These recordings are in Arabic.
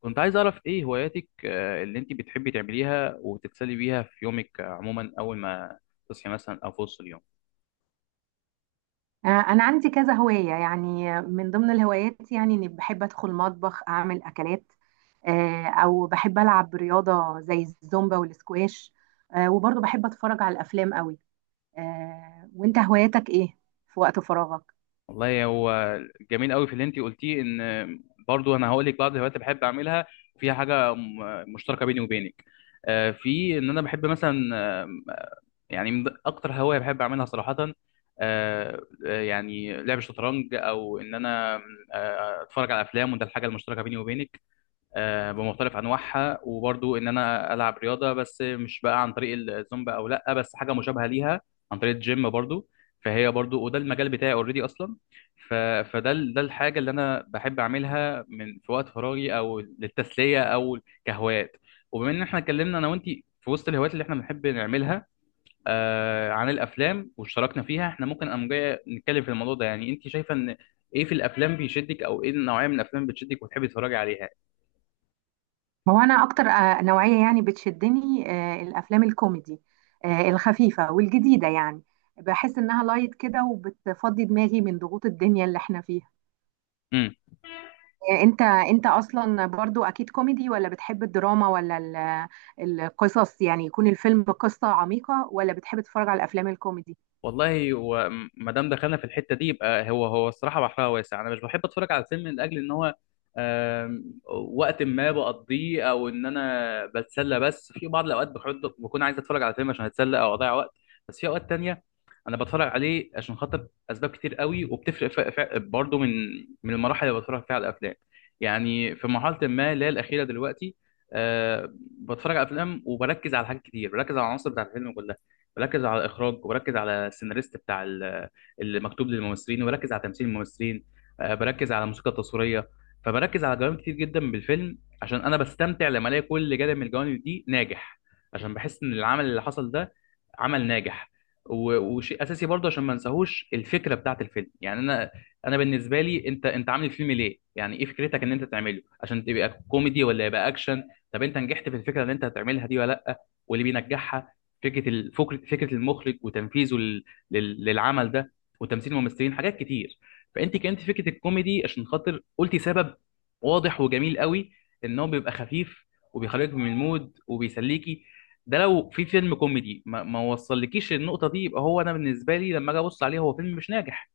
كنت عايز أعرف إيه هواياتك اللي أنت بتحبي تعمليها وتتسلي بيها في يومك عموما أول ما تصحي مثلا أو في وسط اليوم. أنا عندي كذا هواية، يعني من ضمن الهوايات يعني إني بحب أدخل مطبخ أعمل أكلات. أو بحب ألعب رياضة زي الزومبا والسكواش. وبرضه بحب أتفرج على الأفلام قوي. وأنت هواياتك إيه في وقت فراغك؟ والله هو جميل قوي في اللي أنت قلتيه إن برضو أنا هقول لك بعض الهوايات اللي بحب أعملها فيها حاجة مشتركة بيني وبينك، في إن أنا بحب مثلا، يعني من أكتر هواية بحب أعملها صراحة آه، يعني لعب الشطرنج أو إن أنا أتفرج على أفلام، وده الحاجة المشتركة بيني وبينك، بمختلف انواعها. وبرضو ان انا العب رياضه، بس مش بقى عن طريق الزومبا او لا، بس حاجه مشابهه ليها عن طريق الجيم برضو، فهي برضو وده المجال بتاعي اوريدي اصلا. ف... فده ده الحاجه اللي انا بحب اعملها من في وقت فراغي او للتسليه او كهوايات. وبما ان احنا اتكلمنا انا وانت في وسط الهوايات اللي احنا بنحب نعملها آه، عن الافلام واشتركنا فيها، احنا ممكن قام جاي نتكلم في الموضوع ده. يعني انت شايفه ان ايه في الافلام بيشدك، او ايه النوعيه من الافلام بتشدك وتحبي تتفرجي عليها؟ هو أنا أكتر نوعية يعني بتشدني الأفلام الكوميدي، الخفيفة والجديدة يعني. بحس إنها لايت كده وبتفضي دماغي من ضغوط الدنيا اللي إحنا فيها. انت اصلا برضو اكيد كوميدي، ولا بتحب الدراما، ولا القصص؟ يعني يكون الفيلم قصة عميقة، ولا بتحب تتفرج على الافلام الكوميدي؟ والله، هو ما دام دخلنا في الحته دي، يبقى هو الصراحه بحرها واسع. انا مش بحب اتفرج على الفيلم لاجل ان هو، آم، وقت ما بقضيه او ان انا بتسلى، بس في بعض الاوقات بكون عايز اتفرج على فيلم عشان اتسلى او اضيع وقت. بس في اوقات تانية انا بتفرج عليه عشان خاطر اسباب كتير قوي وبتفرق، برضو من المراحل اللي بتفرج فيها على الافلام. يعني في مرحله ما اللي هي الاخيره دلوقتي، بتفرج على افلام وبركز على حاجات كتير، بركز على العناصر بتاعت الفيلم كلها، بركز على الاخراج وبركز على السيناريست بتاع اللي مكتوب للممثلين، وبركز على تمثيل الممثلين، بركز على الموسيقى التصويريه. فبركز على جوانب كتير جدا بالفيلم، عشان انا بستمتع لما الاقي كل جانب من الجوانب دي ناجح، عشان بحس ان العمل اللي حصل ده عمل ناجح. وشيء اساسي برضه، عشان ما انساهوش الفكره بتاعت الفيلم. يعني انا بالنسبه لي، انت عامل الفيلم ليه؟ يعني ايه فكرتك ان انت تعمله، عشان تبقى كوميدي ولا يبقى اكشن؟ طب انت نجحت في الفكره اللي انت هتعملها دي ولا لا؟ واللي بينجحها فكره الفكره فكره فكره المخرج وتنفيذه للعمل ده، وتمثيل الممثلين، حاجات كتير. فانت كانت فكره الكوميدي، عشان خاطر قلتي سبب واضح وجميل قوي، ان هو بيبقى خفيف وبيخرجك من المود وبيسليكي. ده لو في فيلم كوميدي ما وصلكيش النقطه دي، يبقى هو انا بالنسبه لي لما اجي ابص عليه هو فيلم مش ناجح،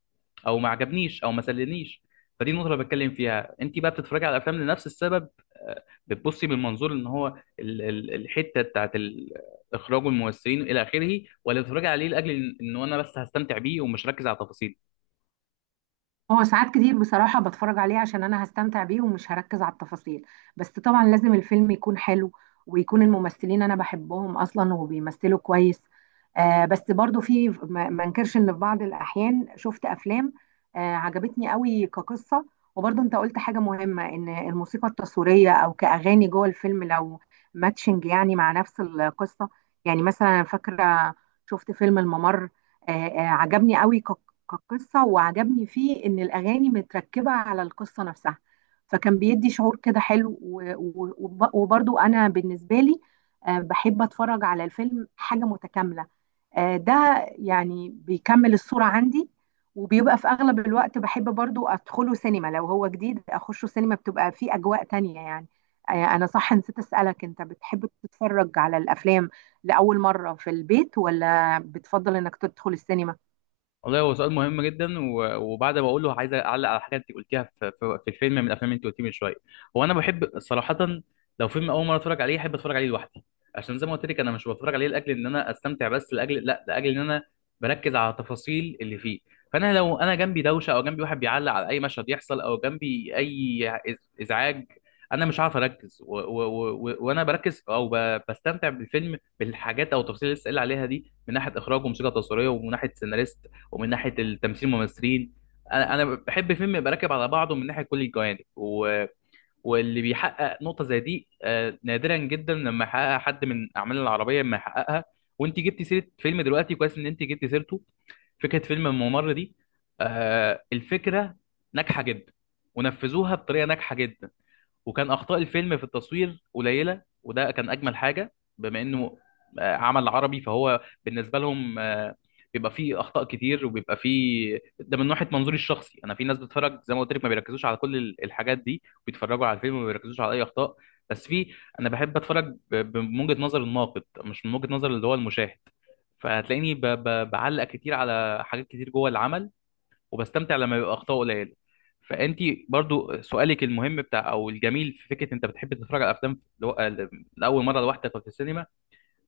او ما عجبنيش او ما سلنيش. فدي النقطه اللي بتكلم فيها. انت بقى بتتفرجي على الافلام لنفس السبب؟ بتبصي من منظور ان هو الحته بتاعت اخراج الممثلين الى اخره، ولا بتتفرجي عليه لاجل ان انا بس هستمتع بيه ومش ركز على التفاصيل؟ هو ساعات كتير بصراحة بتفرج عليه عشان أنا هستمتع بيه ومش هركز على التفاصيل. بس طبعا لازم الفيلم يكون حلو، ويكون الممثلين أنا بحبهم أصلا وبيمثلوا كويس. آه، بس برضو في ما انكرش إن في بعض الأحيان شفت أفلام آه عجبتني قوي كقصة. وبرضو أنت قلت حاجة مهمة، إن الموسيقى التصويرية أو كأغاني جوه الفيلم لو ماتشنج يعني مع نفس القصة. يعني مثلا أنا فاكرة شفت فيلم الممر، آه عجبني قوي كقصة، وعجبني فيه إن الأغاني متركبة على القصة نفسها. فكان بيدي شعور كده حلو و- و- وب- وبرضو أنا بالنسبة لي بحب أتفرج على الفيلم حاجة متكاملة. ده يعني بيكمل الصورة عندي. وبيبقى في أغلب الوقت بحب برضو أدخله سينما، لو هو جديد أخشه سينما، بتبقى فيه أجواء تانية يعني. أنا صح نسيت أسألك، أنت بتحب تتفرج على الأفلام لأول مرة في البيت، ولا بتفضل إنك تدخل السينما؟ والله، هو سؤال مهم جدا. وبعد ما اقوله عايز اعلق على حاجه انت قلتيها في في الفيلم من الافلام اللي انت قلتيه من شويه. هو انا بحب صراحه لو فيلم اول مره اتفرج عليه احب اتفرج عليه لوحدي، عشان زي ما قلت لك، انا مش بتفرج عليه لاجل ان انا استمتع بس، لاجل لا لاجل ان انا بركز على التفاصيل اللي فيه. فانا لو انا جنبي دوشه، او جنبي واحد بيعلق على اي مشهد يحصل، او جنبي اي ازعاج، انا مش عارف اركز. وانا بركز او بستمتع بالفيلم بالحاجات او التفاصيل اللي لسه قايل عليها دي، من ناحيه اخراج وموسيقى تصويريه، ومن ناحيه سيناريست، ومن ناحيه التمثيل الممثلين. انا بحب فيلم يبقى راكب على بعضه من ناحيه كل الجوانب، واللي بيحقق نقطه زي دي نادرا جدا لما يحققها حد. من اعمال العربيه لما يحققها، وانت جبتي سيره فيلم دلوقتي، كويس ان انت جبتي سيرته، فكره فيلم الممر دي، الفكره ناجحه جدا ونفذوها بطريقه ناجحه جدا. وكان اخطاء الفيلم في التصوير قليله، وده كان اجمل حاجه، بما انه عمل عربي، فهو بالنسبه لهم بيبقى فيه اخطاء كتير وبيبقى فيه ده، من ناحيه منظوري الشخصي انا. في ناس بتتفرج زي ما قلت لك ما بيركزوش على كل الحاجات دي، بيتفرجوا على الفيلم وما بيركزوش على اي اخطاء. بس في، انا بحب اتفرج من وجهه نظر الناقد، مش من وجهه نظر اللي هو المشاهد. فهتلاقيني بعلق كتير على حاجات كتير جوه العمل، وبستمتع لما بيبقى اخطاء قليله. فانت برضو سؤالك المهم بتاع او الجميل، في فكره انت بتحب تتفرج على افلام لاول مره لوحدك في السينما،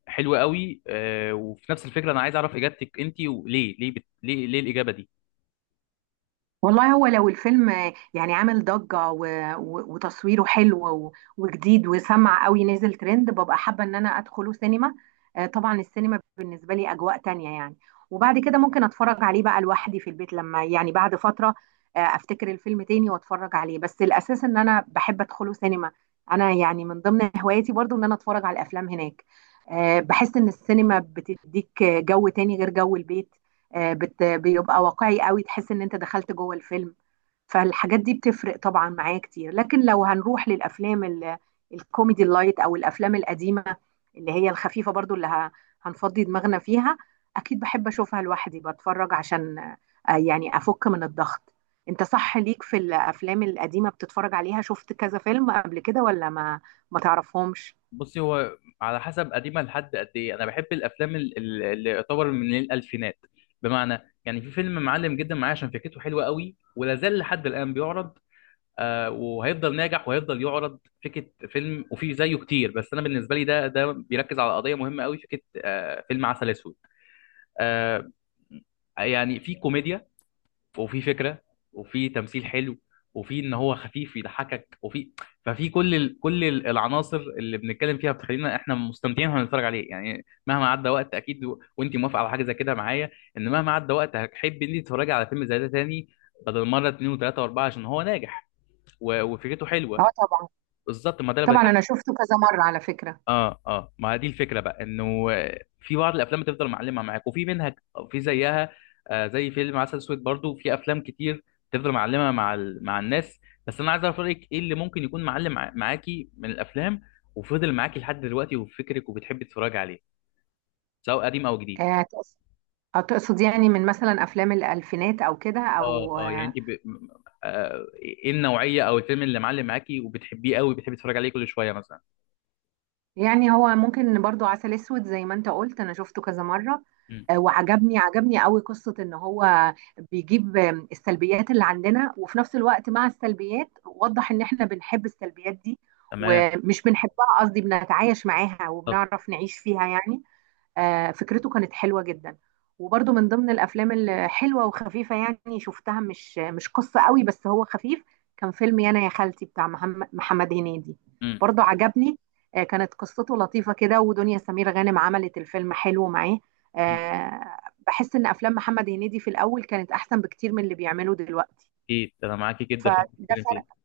حلو قوي، وفي نفس الفكره انا عايز اعرف اجابتك انت. وليه ليه بت... ليه ليه الاجابه دي؟ والله هو لو الفيلم يعني عامل ضجة و... و... وتصويره حلو وجديد وسمع قوي نزل ترند، ببقى حابة ان انا ادخله سينما. طبعا السينما بالنسبة لي اجواء تانية يعني. وبعد كده ممكن اتفرج عليه بقى لوحدي في البيت، لما يعني بعد فترة افتكر الفيلم تاني واتفرج عليه، بس الاساس ان انا بحب ادخله سينما. انا يعني من ضمن هواياتي برضو ان انا اتفرج على الافلام هناك. بحس ان السينما بتديك جو تاني غير جو البيت. بيبقى واقعي قوي، تحس ان انت دخلت جوه الفيلم. فالحاجات دي بتفرق طبعا معايا كتير. لكن لو هنروح الكوميدي اللايت، او الافلام القديمه اللي هي الخفيفه برضو، اللي هنفضي دماغنا فيها، اكيد بحب اشوفها لوحدي بتفرج، عشان يعني افك من الضغط. انت صح ليك في الافلام القديمه بتتفرج عليها؟ شفت كذا فيلم قبل كده، ولا ما تعرفهمش؟ بصي، هو على حسب قديمه لحد قد ايه. انا بحب الافلام اللي يعتبر من الالفينات. بمعنى يعني في فيلم معلم جدا معايا، عشان فكرته حلوه قوي، ولا زال لحد الان بيعرض، وهيفضل ناجح وهيفضل يعرض. فكره فيلم، وفي زيه كتير، بس انا بالنسبه لي ده بيركز على قضيه مهمه قوي، فكره فيلم عسل اسود. آه، يعني في كوميديا، وفي فكره، وفي تمثيل حلو، وفي ان هو خفيف يضحكك، وفي، كل العناصر اللي بنتكلم فيها، بتخلينا احنا مستمتعين واحنا بنتفرج عليه. يعني مهما عدى وقت، اكيد وانت موافقه على حاجه زي كده معايا، ان مهما عدى وقت هتحبي ان انت تتفرجي على فيلم زي ده تاني، بدل مره اتنين وتلاته واربعه، عشان هو ناجح وفكرته حلوه. اه طبعا. بالظبط، ما ده اللي طبعا بتكلم. انا شفته كذا مره على فكره. اه اه، ما دي الفكره بقى، انه في بعض الافلام بتفضل معلمه معاك، وفي منها في زيها آه، زي فيلم عسل اسود. برضو في افلام كتير تفضل معلمه مع مع الناس. بس انا عايز اعرف رايك، ايه اللي ممكن يكون معلم معاكي من الافلام، وفضل معاكي لحد دلوقتي وفي فكرك، وبتحبي تتفرجي عليه، سواء قديم او جديد؟ آه، هتقصد يعني من مثلا افلام الالفينات او كده، اه او اه، يعني آه، انت ب... م- آه ايه النوعيه او الفيلم اللي معلم معاكي وبتحبيه قوي، بتحبي تتفرجي عليه كل شويه مثلا؟ يعني هو ممكن برضو عسل اسود زي ما انت قلت، انا شفته كذا مره. مم. وعجبني قوي قصه ان هو بيجيب السلبيات اللي عندنا، وفي نفس الوقت مع السلبيات وضح ان احنا بنحب السلبيات دي، تمام. ومش بنحبها، قصدي بنتعايش معاها طب. وبنعرف نعيش فيها يعني. فكرته كانت حلوة جدا. وبرده من ضمن الأفلام الحلوة وخفيفة، يعني شفتها مش قصة قوي، بس هو خفيف، كان فيلم يانا يا خالتي بتاع محمد هنيدي. مم. برضه عجبني. كانت قصته لطيفة كده، ودنيا سمير غانم عملت الفيلم حلو معاه. مم. آه، بحس إن أفلام محمد هنيدي في الأول كانت أحسن بكتير من اللي بيعمله دلوقتي. اكيد انا معاكي جدا في اللي فده بتتكلم فيه.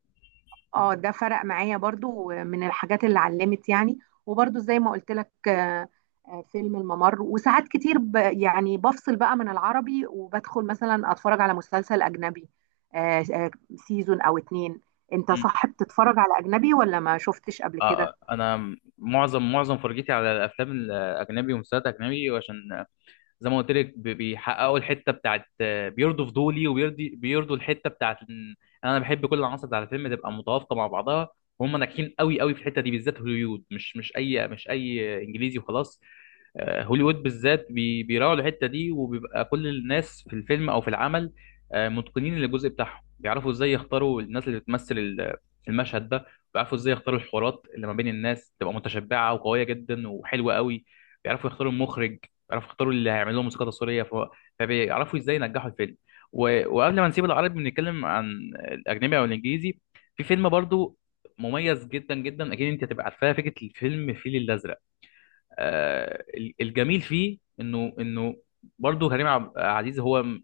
اه ده فرق معايا برضو من الحاجات اللي علمت يعني. وبرضو زي ما قلت لك، فيلم الممر. وساعات كتير ب يعني بفصل بقى من العربي، وبدخل مثلا اتفرج على مسلسل اجنبي، آه، آه، سيزون او اتنين. انت مم. صح بتتفرج على اجنبي، ولا ما شفتش قبل آه، كده؟ آه. انا معظم فرجتي على الافلام الاجنبي ومسلسلات اجنبي، عشان زي ما قلت لك بيحققوا الحته بتاعت، بيرضوا فضولي، بيرضوا الحته بتاعت إن انا بحب كل العناصر بتاع الفيلم تبقى متوافقه مع بعضها، وهم ناجحين قوي قوي في الحته دي. بالذات هوليوود، مش مش اي مش اي انجليزي وخلاص، هوليوود بالذات بيراعوا الحته دي، وبيبقى كل الناس في الفيلم او في العمل متقنين للجزء بتاعهم. بيعرفوا ازاي يختاروا الناس اللي بتمثل المشهد ده، بيعرفوا ازاي يختاروا الحوارات اللي ما بين الناس تبقى متشبعه وقويه جدا وحلوه قوي، بيعرفوا يختاروا المخرج، بيعرفوا يختاروا اللي هيعمل لهم موسيقى تصويريه. فبيعرفوا ازاي ينجحوا الفيلم. وقبل ما نسيب العربي بنتكلم عن الاجنبي او الانجليزي، في فيلم برضو مميز جدا جدا، اكيد انت هتبقى عارفاه، فكره الفيلم الفيل الازرق. آه، الجميل فيه انه برضه كريم عبد العزيز هو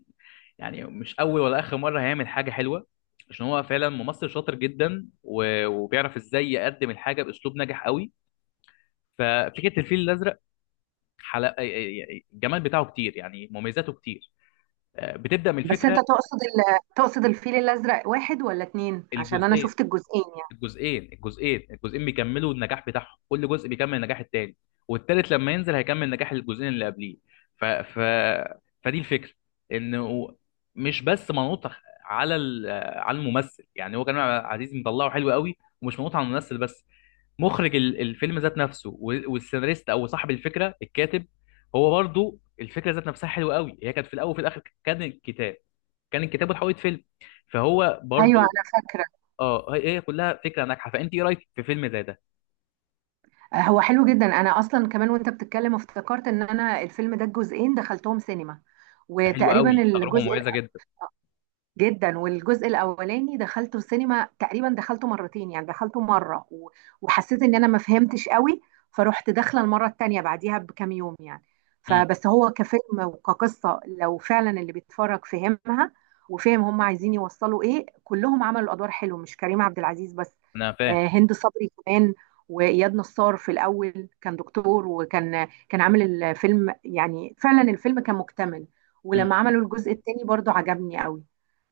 يعني مش اول ولا اخر مره هيعمل حاجه حلوه، عشان هو فعلا ممثل شاطر جدا. وبيعرف ازاي يقدم الحاجه باسلوب ناجح قوي. ففكره الفيل الازرق حلقه، الجمال بتاعه كتير، يعني مميزاته كتير، بتبدا من بس انت الفكره. تقصد الفيل الازرق واحد ولا اتنين؟ عشان انا الجزئيه، شفت الجزئين يعني. الجزئين بيكملوا النجاح بتاعهم، كل جزء بيكمل النجاح التاني، والتالت لما ينزل هيكمل نجاح الجزئين اللي قبليه. ف... ف... فدي الفكره، انه مش بس منوط على على الممثل. يعني هو كريم عبد العزيز مطلعه حلو قوي، ومش منوط على الممثل بس، مخرج الفيلم ذات نفسه، والسيناريست او صاحب الفكره الكاتب، هو برضو الفكره ذات نفسها حلوه قوي. هي كانت في الاول وفي الاخر كان الكتاب، وتحولت فيلم، فهو ايوه برضو. انا فاكره. اه، هي كلها فكره ناجحه. فانت ايه رايك في فيلم زي ده؟ هو حلو جدا. انا اصلا كمان وانت بتتكلم افتكرت ان انا الفيلم ده الجزئين دخلتهم سينما، ده حلو وتقريبا قوي، تجربه الجزء مميزه جدا. جدا. والجزء الاولاني دخلته السينما، تقريبا دخلته مرتين، يعني دخلته مره و- وحسيت ان انا ما فهمتش قوي، فروحت داخله المره التانيه بعديها بكام يوم يعني. امم. فبس هو كفيلم وكقصه، لو فعلا اللي بيتفرج فهمها وفهم هم عايزين يوصلوا ايه، كلهم عملوا ادوار حلوه، مش كريم عبد العزيز بس، انا فاهم. هند صبري كمان، واياد نصار في الاول كان دكتور، وكان عامل الفيلم، يعني فعلا الفيلم كان مكتمل. امم. ولما عملوا الجزء التاني برضو عجبني قوي.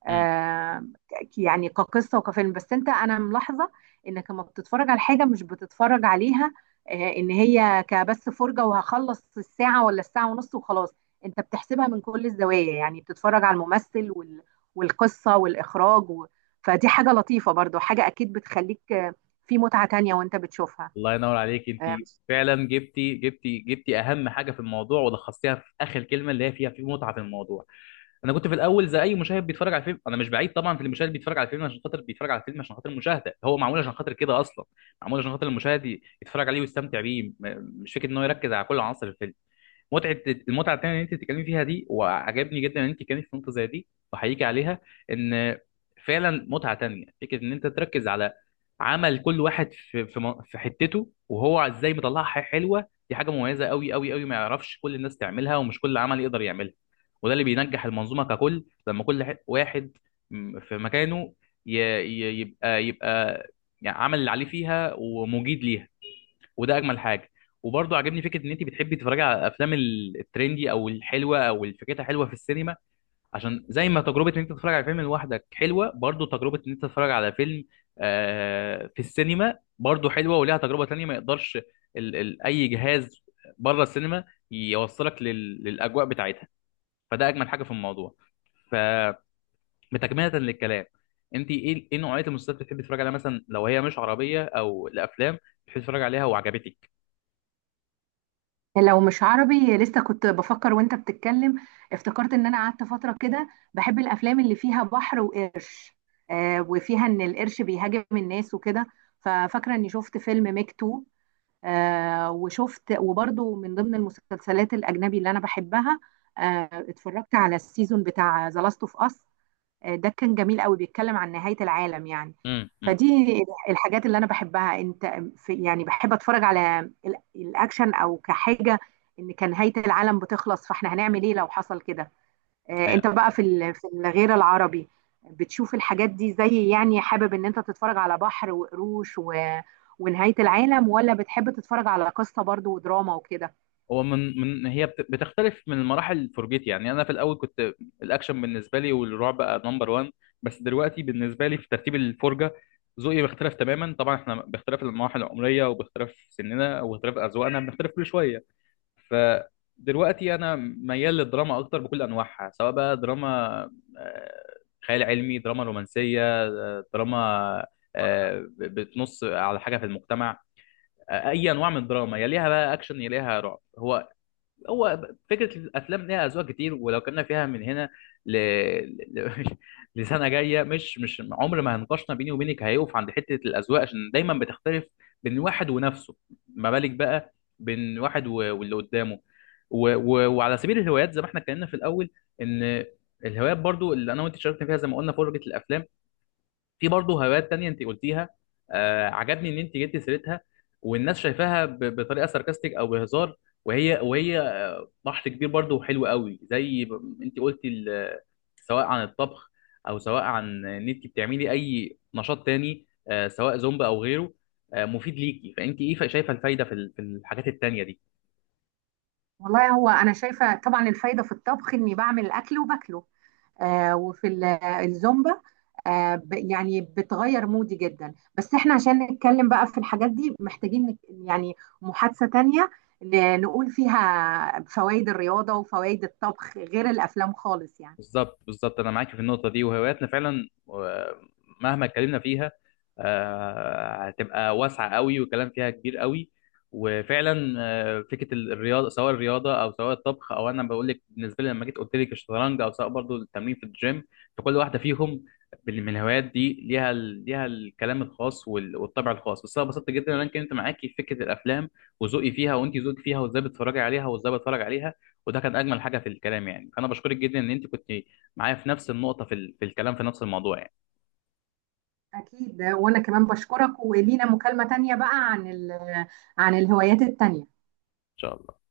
امم. يعني كقصة وكفيلم. بس انت، انا ملاحظة انك لما بتتفرج على حاجة مش بتتفرج عليها ان هي كبس فرجة وهخلص الساعة ولا الساعة ونص وخلاص، انت بتحسبها من كل الزوايا، يعني بتتفرج على الممثل والقصة والاخراج فدي حاجة لطيفة برضو، حاجة اكيد بتخليك في متعة تانية وانت بتشوفها. الله ينور عليك انت. آه، فعلا جبتي اهم حاجه في الموضوع، ولخصتيها في اخر كلمه اللي هي فيها، في متعه في الموضوع. انا كنت في الاول زي اي مشاهد بيتفرج على فيلم. انا مش بعيد طبعا في المشاهد بيتفرج على فيلم عشان خاطر، بيتفرج على فيلم عشان خاطر المشاهده، هو معمول عشان خاطر كده اصلا، معمول عشان خاطر المشاهد يتفرج عليه ويستمتع بيه، مش فكره ان هو يركز على كل عناصر الفيلم. متعه، المتعه التانيه اللي انت بتتكلمي فيها دي وعجبني جدا ان انت كانت في نقطه زي دي، وحقيقي عليها، ان فعلا متعه تانيه فكره ان انت تركز على عمل كل واحد في في حتته، وهو ازاي مطلعها حلوه. دي حاجه مميزه قوي قوي قوي، ما يعرفش كل الناس تعملها، ومش كل عمل يقدر يعملها. وده اللي بينجح المنظومه ككل، لما كل واحد في مكانه يبقى يعني عمل اللي عليه فيها ومجيد ليها. وده اجمل حاجه. وبرضه عاجبني فكره ان انت بتحبي تتفرجي على الافلام الترندي او الحلوه او اللي فكرتها حلوه في السينما، عشان زي ما تجربه ان انت تتفرج على فيلم لوحدك حلوه، برضه تجربه ان انت تتفرج على فيلم في السينما برضه حلوه، وليها تجربه تانية ما يقدرش ال ال اي جهاز بره السينما يوصلك للاجواء بتاعتها. فده اجمل حاجه في الموضوع. فبتكمله للكلام، انت ايه نوعيه المسلسلات اللي بتحبي تتفرجي عليها مثلا، لو هي مش عربيه، او الافلام بتحبي تتفرجي عليها وعجبتك؟ لو مش عربي، لسه كنت بفكر وانت بتتكلم، افتكرت ان انا قعدت فترة كده بحب الافلام اللي فيها بحر وقرش، آه، وفيها ان القرش بيهاجم الناس وكده. ففاكرة اني شفت فيلم ميك 2 آه، وشفت، وبرضو من ضمن المسلسلات الاجنبي اللي انا بحبها، آه اتفرجت على السيزون بتاع ذا لاست اوف اس. آه، ده كان جميل قوي، بيتكلم عن نهاية العالم يعني. امم. فدي الحاجات اللي انا بحبها. انت في يعني بحب اتفرج على الاكشن او كحاجة، ان كان نهاية العالم بتخلص فاحنا هنعمل ايه لو حصل كده؟ أيوة. انت بقى في في الغير العربي بتشوف الحاجات دي؟ زي يعني حابب ان انت تتفرج على بحر وقروش و... ونهاية العالم، ولا بتحب تتفرج على قصة برضو ودراما وكده؟ هو من هي بتختلف من المراحل فرجتي. يعني انا في الاول كنت الاكشن بالنسبه لي والرعب بقى نمبر 1، بس دلوقتي بالنسبه لي في ترتيب الفرجه ذوقي بيختلف تماما. طبعا احنا باختلاف المراحل العمريه وباختلاف سننا وباختلاف اذواقنا بنختلف كل شويه. فدلوقتي انا ميال للدراما اكتر بكل انواعها، سواء بقى دراما آه، خيال علمي، دراما رومانسيه، دراما بتنص على حاجه في المجتمع، اي انواع من الدراما، يليها بقى اكشن، يليها رعب. هو فكره الافلام ليها اذواق كتير، ولو كنا فيها من هنا ل... ل... لسنه جايه، مش مش عمر ما هنقاشنا بيني وبينك هيقف عند حته الاذواق، عشان دايما بتختلف بين واحد ونفسه، ما بالك بقى بين واحد واللي قدامه. وعلى سبيل الهوايات زي ما احنا اتكلمنا في الاول، ان الهوايات برضو اللي انا وانت شاركنا فيها، زي ما قلنا فرجه الافلام، في برضو هوايات تانية انت قلتيها، آه، عجبني ان انت جبتي سيرتها والناس شايفاها بطريقه ساركاستيك او بهزار، وهي بحر كبير برضه وحلو قوي، زي انت قلتي سواء عن الطبخ، او سواء عن ان انت بتعملي اي نشاط تاني، سواء زومبا او غيره، مفيد ليكي. فانت ايه شايفه الفايده في في الحاجات التانيه دي؟ والله هو انا شايفة طبعا الفايدة في الطبخ اني بعمل الاكل وباكله، وفي الزومبا يعني بتغير مودي جدا. بس احنا عشان نتكلم بقى في الحاجات دي محتاجين يعني محادثة تانية نقول فيها فوائد الرياضة وفوائد الطبخ غير الأفلام خالص يعني. بالظبط، انا معاك في النقطه دي. وهواياتنا فعلا مهما اتكلمنا فيها هتبقى واسعه قوي، والكلام فيها كبير قوي. وفعلا فكره الرياضه، سواء الرياضه او سواء الطبخ، او انا بقول لك بالنسبه لي لما جيت قلت لك الشطرنج، او سواء برضو التمرين في الجيم، فكل واحده فيهم من الهوايات دي ليها ليها الكلام الخاص والطبع الخاص. بس انا اتبسطت جدا ان انا اتكلمت معاكي في فكره الافلام وذوقي فيها، وانت ذوقك فيها، وازاي بتتفرجي عليها وازاي بتفرج عليها. وده كان اجمل حاجه في الكلام يعني. فانا بشكرك جدا ان انت كنت معايا في نفس النقطه في في الكلام في نفس الموضوع يعني. أكيد، وأنا كمان بشكرك، ولينا مكالمة تانية بقى عن عن الهوايات التانية. ان شاء الله.